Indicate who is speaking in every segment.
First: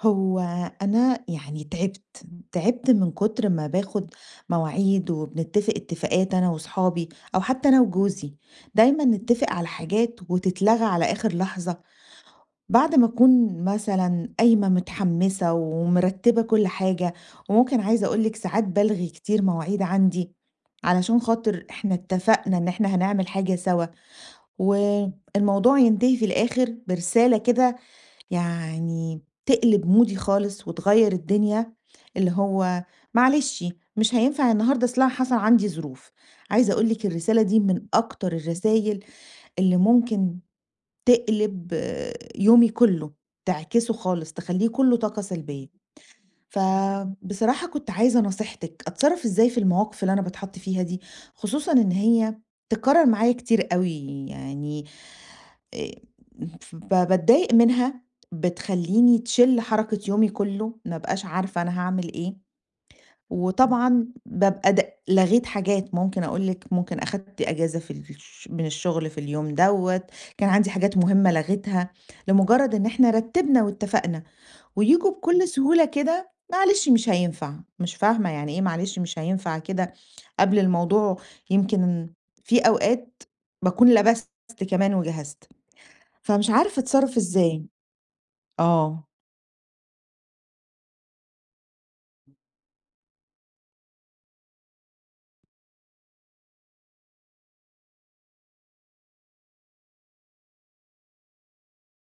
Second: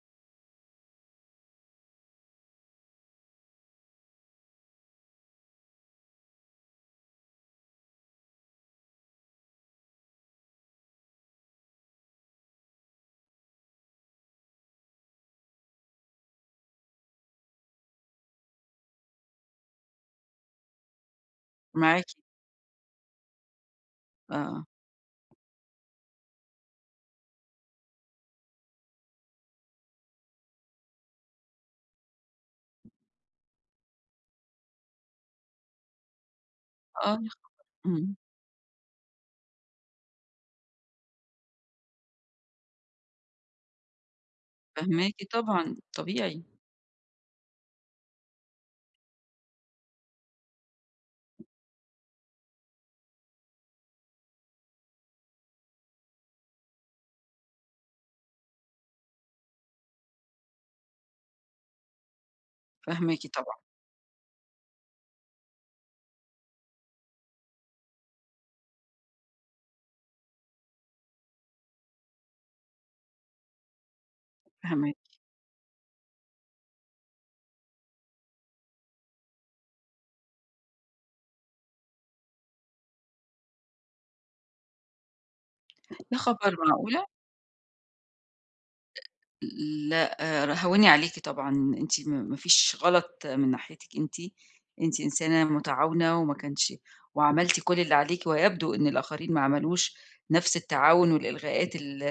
Speaker 1: هو، أنا يعني تعبت من كتر ما باخد مواعيد وبنتفق اتفاقات أنا وصحابي، أو حتى أنا وجوزي. دايمًا نتفق على حاجات وتتلغى على آخر لحظة، بعد ما أكون مثلًا قايمة متحمسة ومرتبة كل حاجة. وممكن عايزة أقول لِك ساعات بالغي كتير مواعيد عندي، علشان خاطر إحنا
Speaker 2: معاكِ،
Speaker 1: اتفقنا إن إحنا هنعمل حاجة سوا.
Speaker 2: آه،
Speaker 1: والموضوع ينتهي في الآخر برسالة كده، يعني تقلب مودي خالص وتغيّر الدنيا، اللي هو: معلش مش هينفع النهارده، أصل أنا حصل عندي ظروف. عايزة أقول لِك
Speaker 2: آه،
Speaker 1: الرسالة دي من
Speaker 2: إمم.
Speaker 1: أكتر الرسايل اللي ممكن تقلب، آه، يومي كله، تعكسه خالص، تخلّيه كله
Speaker 2: فاهماكِ
Speaker 1: طاقة سلبية.
Speaker 2: طبعًا، طبيعي.
Speaker 1: فبصراحة كنت عايزة نصيحتِك، أتصرّف إزاي في المواقف اللي أنا باتحط فيها دي، خصوصًا إن هي بتتكرر معايا كتير أوي، يعني آآ ف باتضايق منها، بتخلّيني تشِل حركة يومي كُلّه، ما أبقاش عارفة أنا هاعمل إيه،
Speaker 2: فاهماكِ طبعًا.
Speaker 1: وطبعًا بابقى لغيت حاجات. ممكن أقول لِك ممكن أخدت إجازة في الش من الشغل في اليوم دوّة، كان عندي حاجات مهمة لغيتها، لمجرد إن إحنا رتّبنا واتفقنا.
Speaker 2: فاهماكِ.
Speaker 1: وييجوا بكل سهولة كده: معلش مش هينفع. مش فاهمة يعني إيه معلش مش هينفع كده قبل الموضوع، يمكن في أوقات باكون لبست كمان وجهزت.
Speaker 2: يا
Speaker 1: فمش
Speaker 2: خبر
Speaker 1: عارفة
Speaker 2: معقولة؟!
Speaker 1: أتصرّف إزاي. آه.
Speaker 2: لأ، هاوِني عليكِ طبعًا. أنتِ ما فيش غلط من ناحيتِك أنتِ، أنتِ إنسانة متعاونة وما كانش وعملتِ كل اللي عليكِ، ويبدو إن الآخرين ما عملوش نفس التعاون، والإلغاءات ال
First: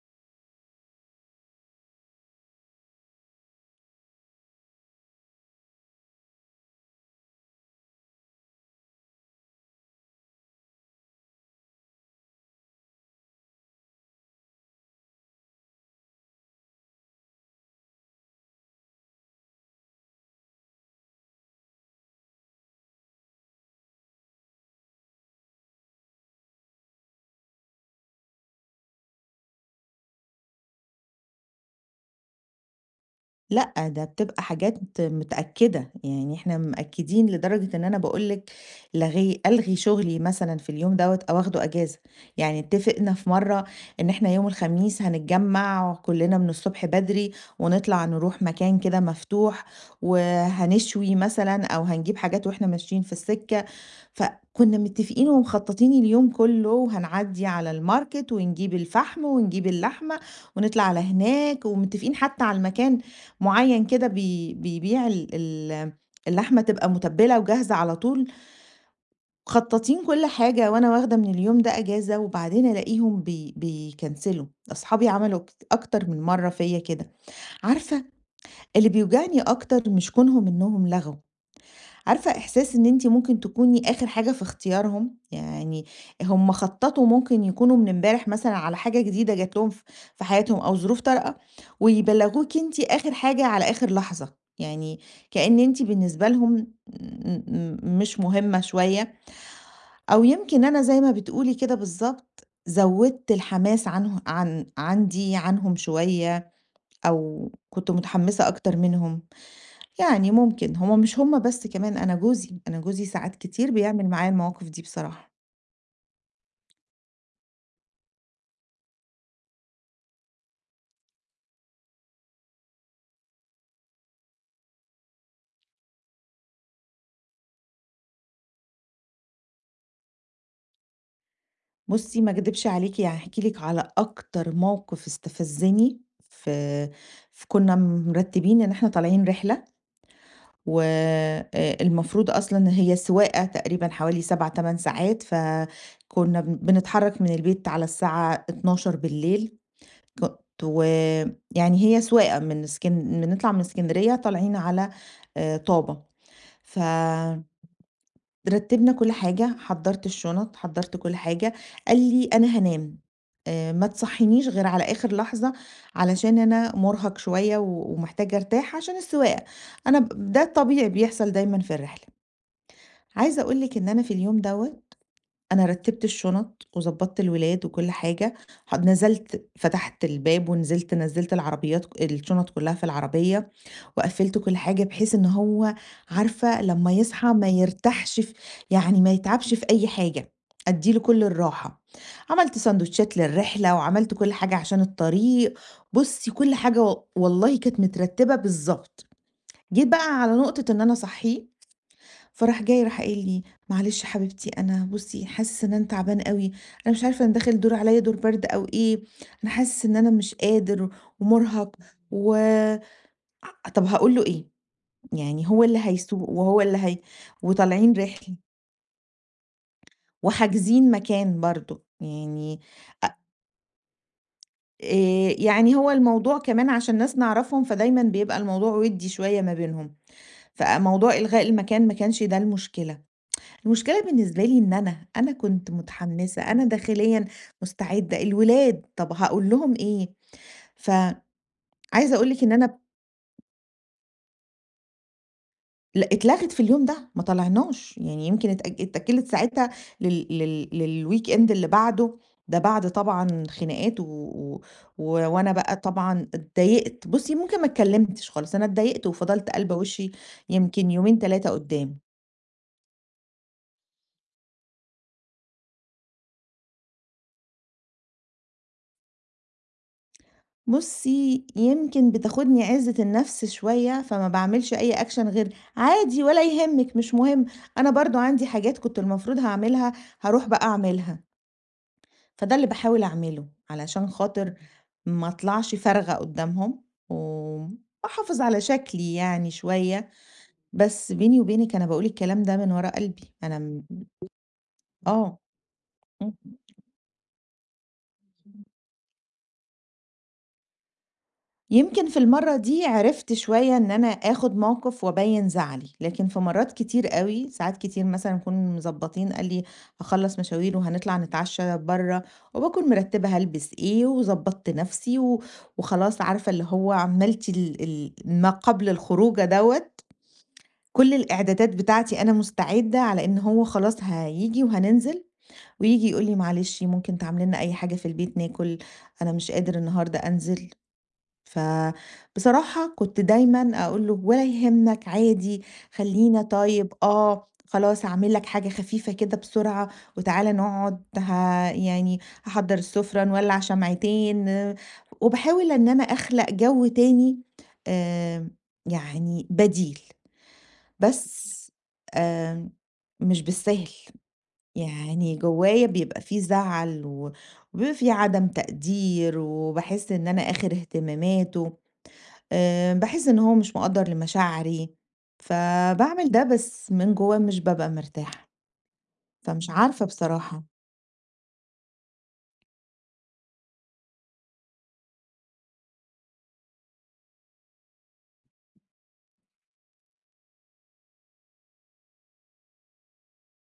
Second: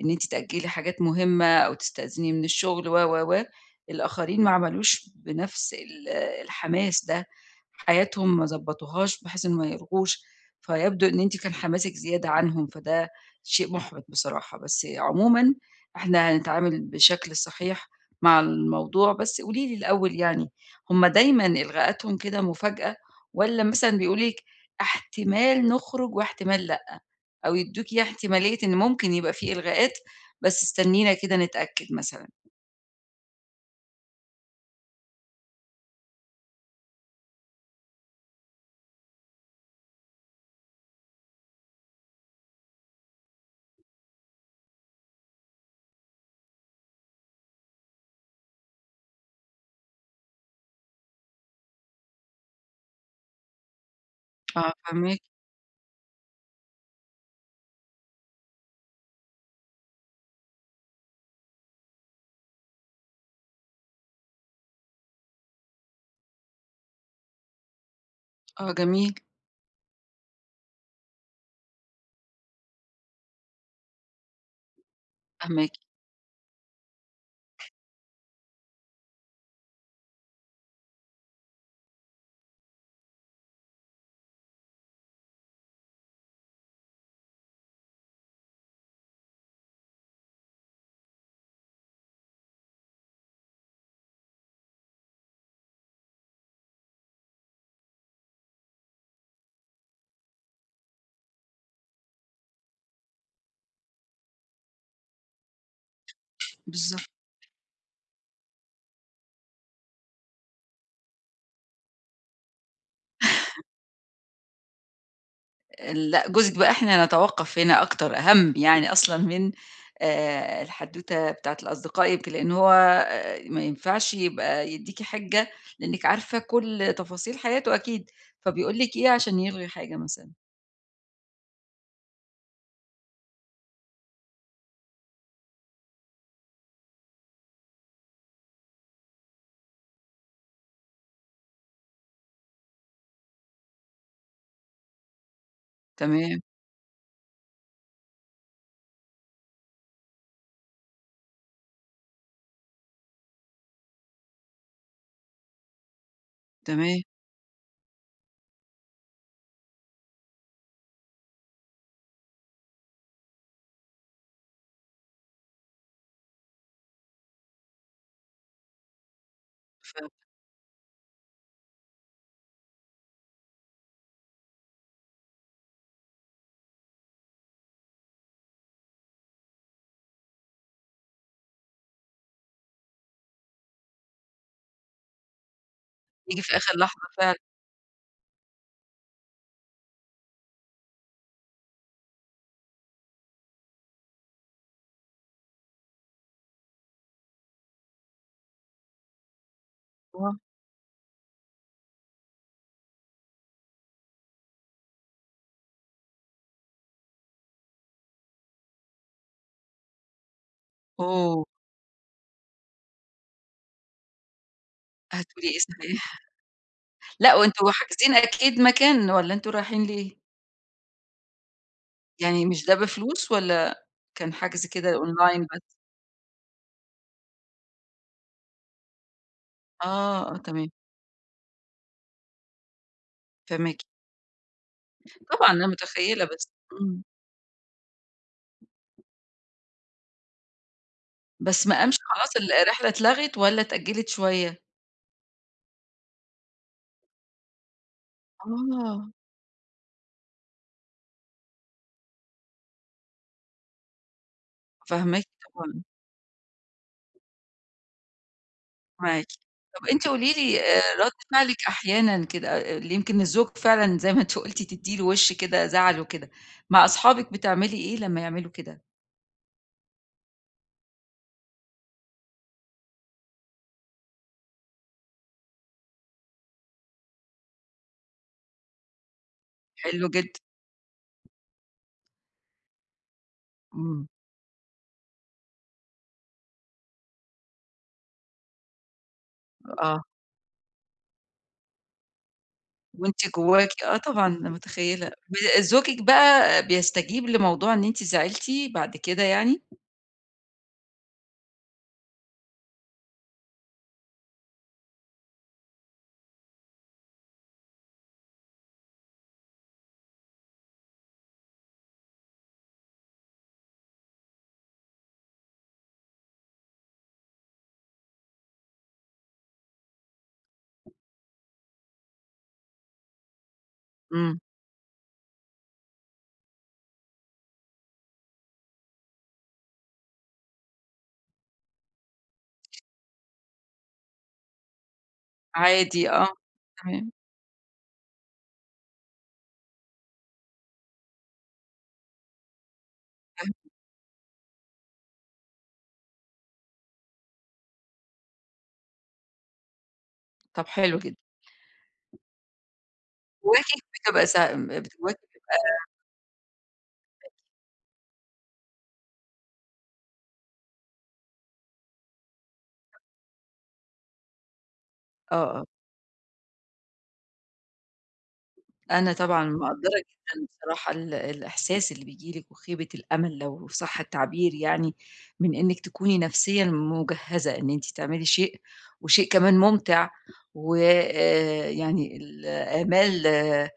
Speaker 2: إن أنتِ تأجّلي حاجات مهمة أو تستأذني من الشغل و الآخرين ما عملوش بنفس الحماس ده، حياتهم ما ضبّطوهاش بحيث إنه ما يلغوش. فيبدو إن أنتِ كان حماسِك زيادة عنهم، فده شيء مُحبِط بصراحة. بس عمومًا إحنا هنتعامل بشكل صحيح مع الموضوع، بس قولي لي الأول يعني، هُم دايمًا إلغاءاتهم كده مفاجأة والّا مثلًا بيقولوا لِك احتمال نخرج واحتمال لأ، أو يدّوكِ إيه احتمالية إن ممكن يبقى في إلغاءات بس استنينا كده نتأكد مثلًا؟
Speaker 1: لأ، ده بتبقى حاجات متأكدة، يعني إحنا مأكدين لدرجة إن أنا باقول لِك ألغي شغلي مثلًا في اليوم دوّة أو آخده إجازة. يعني اتفقنا في مرّة إن إحنا يوم الخميس هنتجمّع كلنا من الصبح بدري، ونطلع نروح مكان كده مفتوح، وهنشوي مثلًا أو هنجيب حاجات وإحنا ماشيين في السكة.
Speaker 2: آه،
Speaker 1: فكنا
Speaker 2: فاهماكِ.
Speaker 1: متفقين ومخططين اليوم كله، وهنعدّي على الماركت ونجيب الفحم ونجيب اللحمة ونطلع على هناك، ومتفقين حتى على المكان، معيّن كده بيبيع ال ال اللحمة تبقى متبّلة وجاهزة على طول.
Speaker 2: آه، جميل.
Speaker 1: مخطّطين كل حاجة وأنا واخدة من اليوم ده إجازة، وبعدين ألاقيهم بيكنسلوا، أصحابي عملوا
Speaker 2: فاهماكِ.
Speaker 1: أكتر من مرّة فيّا كده. عارفة، اللي بيوجعني أكتر مش كونهم إنهم لغوا، عارفة إحساس إن أنتِ ممكن تكوني آخر حاجة في اختيارهم؟ يعني هم خططوا ممكن يكونوا من امبارح مثلًا على حاجة جديدة جات لهم في حياتهم، أو ظروف طارئة، ويبلّغوكِ أنتِ آخر حاجة على آخر لحظة. يعني كأن أنتِ بالنسبة لهم م م مش مهمة شوية، أو يمكن أنا زي ما بتقولي كده بالضبط، زوّدت الحماس عنه عن عندي عنهم شوية،
Speaker 2: بالضبط.
Speaker 1: أو كنت متحمسة أكتر منهم. يعني ممكن، هُم مش هُم بس كمان، أنا جوزي ساعات كتير بيعمل معايا المواقف دي بصراحة.
Speaker 2: لأ، جوزِك بقى إحنا نتوقّف هنا أكتر، أهم يعني أصلًا من الحدوتة بتاعة الأصدقاء، يمكن لإن هو ما ينفعش يبقى يدّيكِ حِجّة، لإنِّك عارفة كل تفاصيل حياته أكيد، فبيقول لِك إيه عشان يلغي حاجة مثلًا.
Speaker 1: بُصّي ما أكدبش عليكِ، يعني هاحكي لِك على أكتر موقف استفزني في ف كنا مرتّبين إن إحنا طالعين رحلة، و المفروض أصلًا هي سواقة تقريبًا حوالي 7، 8 ساعات،
Speaker 2: تمام.
Speaker 1: فكنا بنتحرّك من البيت على الساعة 00:00. كنت ويعني هي سواقة من إسكن بنطلع من إسكندرية طالعين على طابة. ف
Speaker 2: تمام،
Speaker 1: رتّبنا كل حاجة، حضّرت الشنط، حضّرت كل حاجة. قال لي: "أنا هانام، ما تصحّينيش غير على آخر لحظة علشان أنا مُرهق شوية ومحتاج أرتاح عشان السواقة." أنا
Speaker 2: فبييجي
Speaker 1: ب ده الطبيعي بيحصل دايمًا في الرحلة. عايزة أقول لِك إن أنا في اليوم دوّة، أنا رتّبت الشنط وضبّطت الولاد وكل حاجة، نزلت فتحت الباب ونزلت، نزّلت العربيات الشنط كُلّها في العربية. وقفّلت كل حاجة بحيث إن هو،
Speaker 2: في
Speaker 1: عارفة
Speaker 2: آخر
Speaker 1: لمّا
Speaker 2: لحظة
Speaker 1: يصحى
Speaker 2: فعلًا.
Speaker 1: ما يرتاحش، ف يعني ما يتعبش في أي حاجة، أدّي له كل الراحة. عملت ساندوتشات للرحلة وعملت كل حاجة عشان الطريق. بُصّي، كل حاجة والله كانت مترتّبة بالضبط. جيت بقى على
Speaker 2: آه،
Speaker 1: نقطة إن أنا أصحّيه، فراح جاي راح قايل لي: "معلش حبيبتي أنا بُصّي حاسس إن أنا تعبان أوي، أنا مش عارفة أنا داخل دور برد أو إيه، أنا حاسس إن أنا مش قادر
Speaker 2: أوه!
Speaker 1: ومُرهق، و طب هاقول له إيه؟"
Speaker 2: هتقولي
Speaker 1: يعني
Speaker 2: إيه
Speaker 1: هو اللي
Speaker 2: صحيح؟
Speaker 1: هيسوق وهو اللي
Speaker 2: لأ، وأنتم
Speaker 1: وطالعين
Speaker 2: حاجزين
Speaker 1: رحلة
Speaker 2: أكيد مكان والّا أنتم رايحين ليه؟
Speaker 1: وحاجزين مكان برضه.
Speaker 2: يعني
Speaker 1: يعني
Speaker 2: مش ده
Speaker 1: أ
Speaker 2: بفلوس والّا كان حجز كده أونلاين بس؟
Speaker 1: يعني هو الموضوع كمان عشان ناس نعرفهم، فدايمًا بيبقى الموضوع وِدّي شوية ما بينهم.
Speaker 2: آه، آه، تمام،
Speaker 1: فموضوع إلغاء المكان ما كانش ده المشكلة.
Speaker 2: فاهماكِ.
Speaker 1: المشكلة بالنسبة لي إن أنا
Speaker 2: طبعًا أنا
Speaker 1: كنت
Speaker 2: متخيّلة
Speaker 1: متحمسة،
Speaker 2: بس،
Speaker 1: أنا
Speaker 2: إمم،
Speaker 1: داخليًا مستعدة، الولاد طَب هاقول لهم إيه؟ فعايزة
Speaker 2: بس ما قامش
Speaker 1: أقول
Speaker 2: خلاص
Speaker 1: لِك إن
Speaker 2: ال
Speaker 1: أنا،
Speaker 2: الرحلة اتلغت والّا اتأجّلت شوية؟
Speaker 1: لأ، اتلغت في اليوم ده، ما طلعناش. يعني يمكن
Speaker 2: آه.
Speaker 1: اتأجلت ساعتها لل لل للweekend اللي بعده، ده بعد طبعًا خناقات و و و
Speaker 2: فاهماكِ
Speaker 1: وأنا بقى
Speaker 2: طبعًا.
Speaker 1: طبعًا اتضايقت. بُصّي، ممكن ما اتكلمتش خالص، أنا اتضايقت
Speaker 2: معاكِ.
Speaker 1: وفضلت قالبة
Speaker 2: طَب أنتِ
Speaker 1: وشي
Speaker 2: قولي لي
Speaker 1: يمكن
Speaker 2: رَد
Speaker 1: يومين 3
Speaker 2: فعلِك
Speaker 1: قدّام.
Speaker 2: أحيانًا كده اللي يمكن الزوج فعلًا زي ما أنتِ قُلتِ تدّي له وِش كده زعل وكده، مع أصحابِك بتعملي إيه لمّا يعملوا كده؟
Speaker 1: بُصّي، يمكن بتاخدني عزة النفس شوية، فما باعملش أي action غير عادي، ولا يهمِّك مش مهم، أنا برضه عندي حاجات كنت المفروض هاعملها،
Speaker 2: حلو جدًا.
Speaker 1: هاروح بقى أعملها. فده اللي باحاول أعمله،
Speaker 2: إمم.
Speaker 1: علشان خاطر ما أطلعش فارغة قدّامهم، وأحافظ على شكلي يعني
Speaker 2: آه.
Speaker 1: شوية. بس بيني وبينِك أنا باقول الكلام ده من ورا
Speaker 2: وأنتِ
Speaker 1: قلبي. أنا
Speaker 2: جواكِ
Speaker 1: م
Speaker 2: آه، طبعًا أنا متخيّلة.
Speaker 1: آه،
Speaker 2: زوجِك
Speaker 1: إمم.
Speaker 2: بقى بيستجيب لموضوع إن أنتِ زعلتِ بعد كده يعني؟
Speaker 1: يمكن في المرّة دي عرفت شوية إن أنا آخُد موقِف وأبيّن زعلي، لكن في مرّات كتير أوي، ساعات كتير مثلًا نكون مضبّطين، قال لي هاخلّص مشاوير وهنطلع نتعشّى برّه، وباكون مرتّبة هالبس إيه وضبّطت نَفْسي وخلاص، عارفة اللي هو، عملت ال ال ما قبل الخروجة دوّة، كل الإعدادات بتاعتي، أنا مستعدة على إن هو خلاص
Speaker 2: إمم.
Speaker 1: هييجي وهننزل. وييجي يقول لي: معلش ممكن تعملي لنا أي حاجة في البيت ناكُل، أنا مش قادر النهارده أنزل. فبصراحة كنت دايمًا أقول له: "ولا يهمك عادي،
Speaker 2: عادي، آه.
Speaker 1: خلّينا طيب،
Speaker 2: تمام.
Speaker 1: آه، خلاص هاعمل لك حاجة خفيفة كده بسرعة، وتعالَ نقعد، يعني هاحضّر السفرة، نولّع شمعتين." وباحاول إن أنا أخلق جو تاني، آمم، يعني بديل.
Speaker 2: طَب حلو جدًا.
Speaker 1: بس آمم، مش
Speaker 2: بتواكب
Speaker 1: بالسهل.
Speaker 2: بتبقى س بتواكب
Speaker 1: يعني جوايا بيبقى في زعل وبيبقى في عدم تقدير، وباحس إن أنا آخر اهتماماته. باحس إن هو مش مقدّر لمشاعري.
Speaker 2: آه، آه.
Speaker 1: فباعمل ده بس من جوّايا مش بابقى مرتاحة.
Speaker 2: أنا طبعًا
Speaker 1: فمش
Speaker 2: مقدّرة
Speaker 1: عارفة
Speaker 2: جدًا
Speaker 1: بصراحة.
Speaker 2: بصراحة الإحساس اللي بييجي لِك وخيبة الأمل لو صح التعبير يعني، من إنِّك تكوني نفسيًا مجهّزة إن أنتِ تعملي شيء، وشيء كمان ممتع، وآآ يعني الآمال،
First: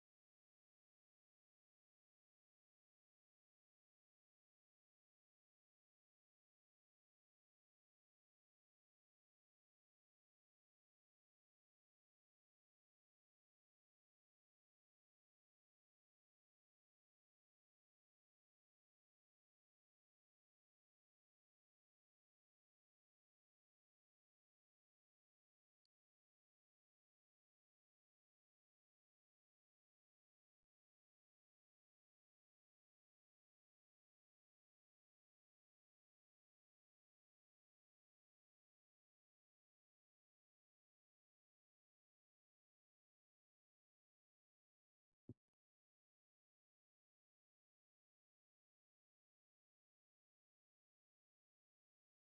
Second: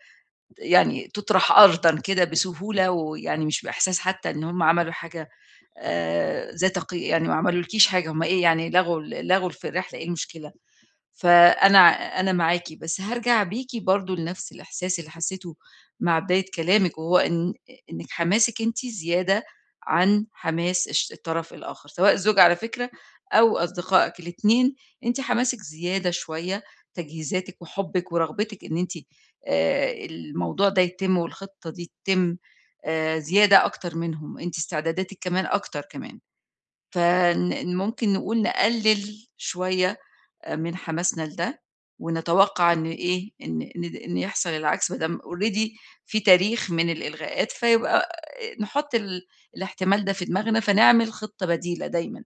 Speaker 2: يعني تُطرح أرضًا كده بسهولة، ويعني مش بإحساس حتى إن هم عملوا حاجة ذات قي يعني ما عملولكيش حاجة، هم إيه يعني لغوا الرحلة، إيه المشكلة؟ فأنا معاكِ، بس هارجع بيكِ برضه لنفس الإحساس اللي حسّيته مع بداية كلامِك، وهو إنِّك حماسِك أنتِ زيادة عن حماس الطرف الآخر، سواء الزوج على فكرة أو أصدقائك الاتنين. أنتِ حماسِك زيادة شوية، تجهيزاتِك وحُبِّك ورغبتِك إن أنتِ الموضوع ده يتم والخطة دي تتم، زيادة أكتر منهم، أنتِ استعداداتِك كمان أكتر كمان. ممكن نقلِّل شوية من حماسنا لده، ونتوقع إن إيه، إن إن إن يحصل العكس ما دام already في تاريخ من الإلغاءات، فيبقى نحُط الاحتمال ده في دماغنا، فنعمل خطة بديلة دايمًا.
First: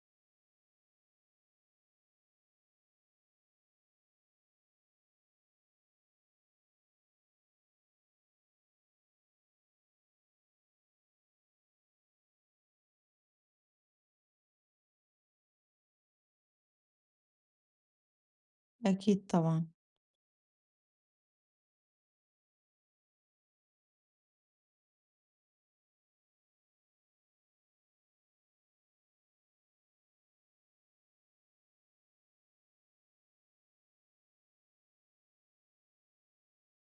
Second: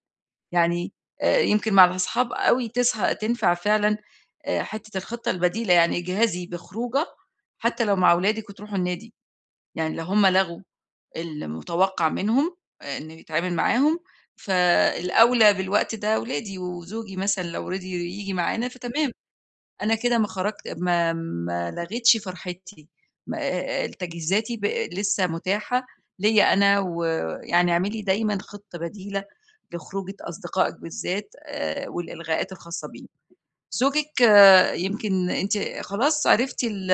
Speaker 2: يعني يمكن مع الأصحاب أوي تنفع فعلًا حتّة الخطة البديلة، يعني اجهزي بخروجة حتى لو مع ولادِك وتروحوا النادي. يعني لو هم لغوا المتوقّع منهم، إنه يتعامل معاهم، فالأولى بالوقت ده ولادي وزوجي مثلًا لو رِضي ييجي معانا فتمام.
Speaker 1: أكيد طبعًا.
Speaker 2: أنا كده ما خرجت، ما لغيتش فرحتي، ما تجهيزاتي لسه متاحة ليّا أنا، ويعني اعملي دايمًا خطة بديلة لخروجة أصدقائِك بالذات، والإلغاءات الخاصة بيهم. زوجِك، يمكن أنتِ خلاص عرفتِ ال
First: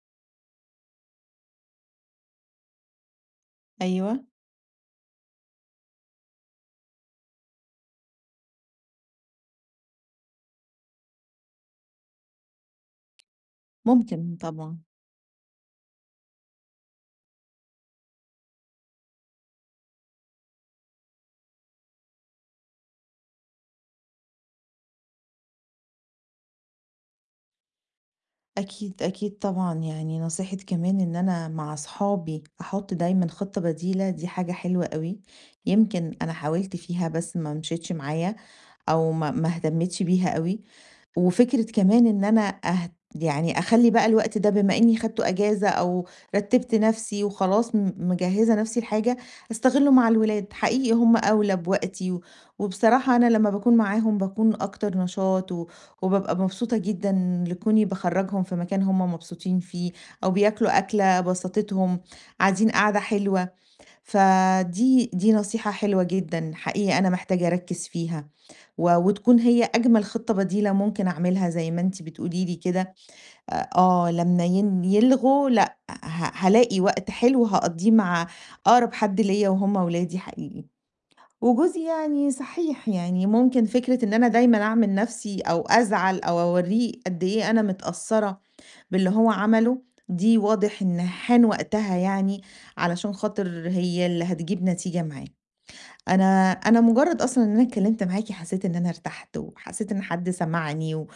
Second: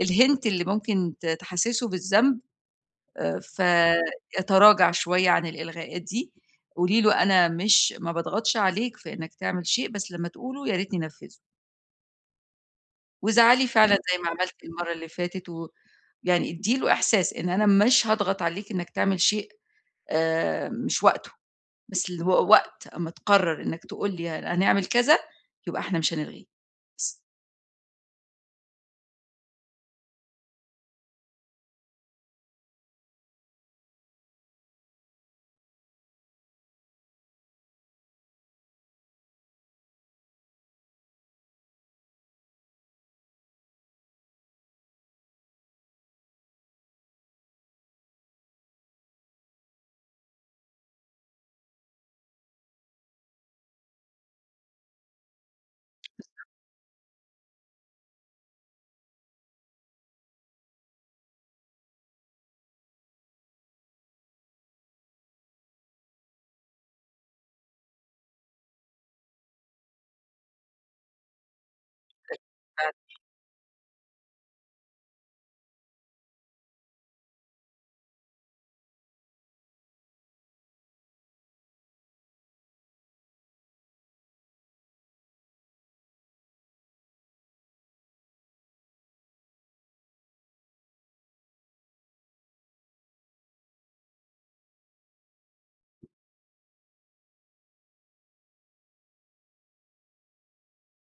Speaker 2: الhint اللي ممكن تحسّسه بالذنب؟ آآ،
Speaker 1: أيوه.
Speaker 2: فيتراجع شوية عن الإلغاءات دي. قولي له أنا مش ما باضغطش عليك في إنك تعمل شيء، بس لمّا تقوله يا ريتني نفّذه، وازعلي فعلًا. زي ما
Speaker 1: ممكن
Speaker 2: عملتِ
Speaker 1: طبعًا.
Speaker 2: المرّة اللي فاتت يعني ادّي له إحساس إن أنا مش هاضغط عليك إنك تعمل شيء، مش وقته، بس وقت أمّا تقرر إنك تقول لي هنعمل كذا، يبقى إحنا مش هنلغيه، بس.
Speaker 1: أكيد، أكيد طبعًا. يعني نصيحة كمان، إن أنا مع أصحابي أحُط دايمًا خطة بديلة، دي حاجة حلوة أوي، يمكن أنا حاولت فيها بس ما مشيتش معايا، أو ما اهتمتش بيها أوي. وفكرة كمان إن أنا أهت يعني أخلّي بقى الوقت ده بما إنّي خدت أجازة، أو رتّبت نَفْسي وخلاص، مجهّزة نَفْسي لحاجة، أستغلّه مع الولاد، حقيقي هم أولى بوقتي. وبصراحة أنا لمّا باكون معاهم باكون أكتر نشاط، وبابقى مبسوطة جدًا لكوني باخرّجهم في مكان هم مبسوطين فيه، أو بياكلوا أكلة بسطتهم، قاعدين قعدة حلوة. فدي نصيحة حلوة جدًا، حقيقي أنا محتاجة أركّز فيها. وتكون هي أجمل خطة بديلة ممكن أعملها زي ما أنتِ بتقولي لي كده. آه، لمّا يلغوا، لأ، هالاقي وقت حلو هاقضّيه مع أقرب حد ليّا، وهُم ولادي حقيقي. وجوزي يعني صحيح، يعني ممكن فكرة إن أنا دايمًا أعمل نَفْسي أو أزعل أو أورّيه قد إيه أنا متأثّرة باللي هو عمله، دي واضح إن حان وقتها، يعني علشان خاطر هي اللي هتجيب نتيجة معاه. أنا مجرّد أصلًا إن أنا اتكلّمت معاكِ حسّيت إن أنا ارتحت، وحسّيت إن حد سمعني،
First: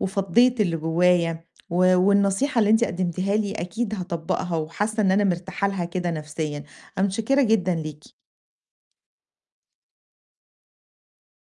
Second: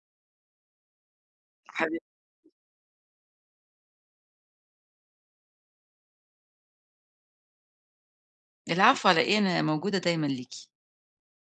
Speaker 1: وفضّيت اللي جوّايا،
Speaker 2: حبيبتي،
Speaker 1: والنصيحة اللي أنتِ قدّمتيها لي أكيد هاطبّقها، وحاسّة إن أنا مرتاحة لها كده نفسيًا. أنا متشكّرة جدًا ليكِ.
Speaker 2: العفو على إيه، أنا موجودة دايمًا ليكِ.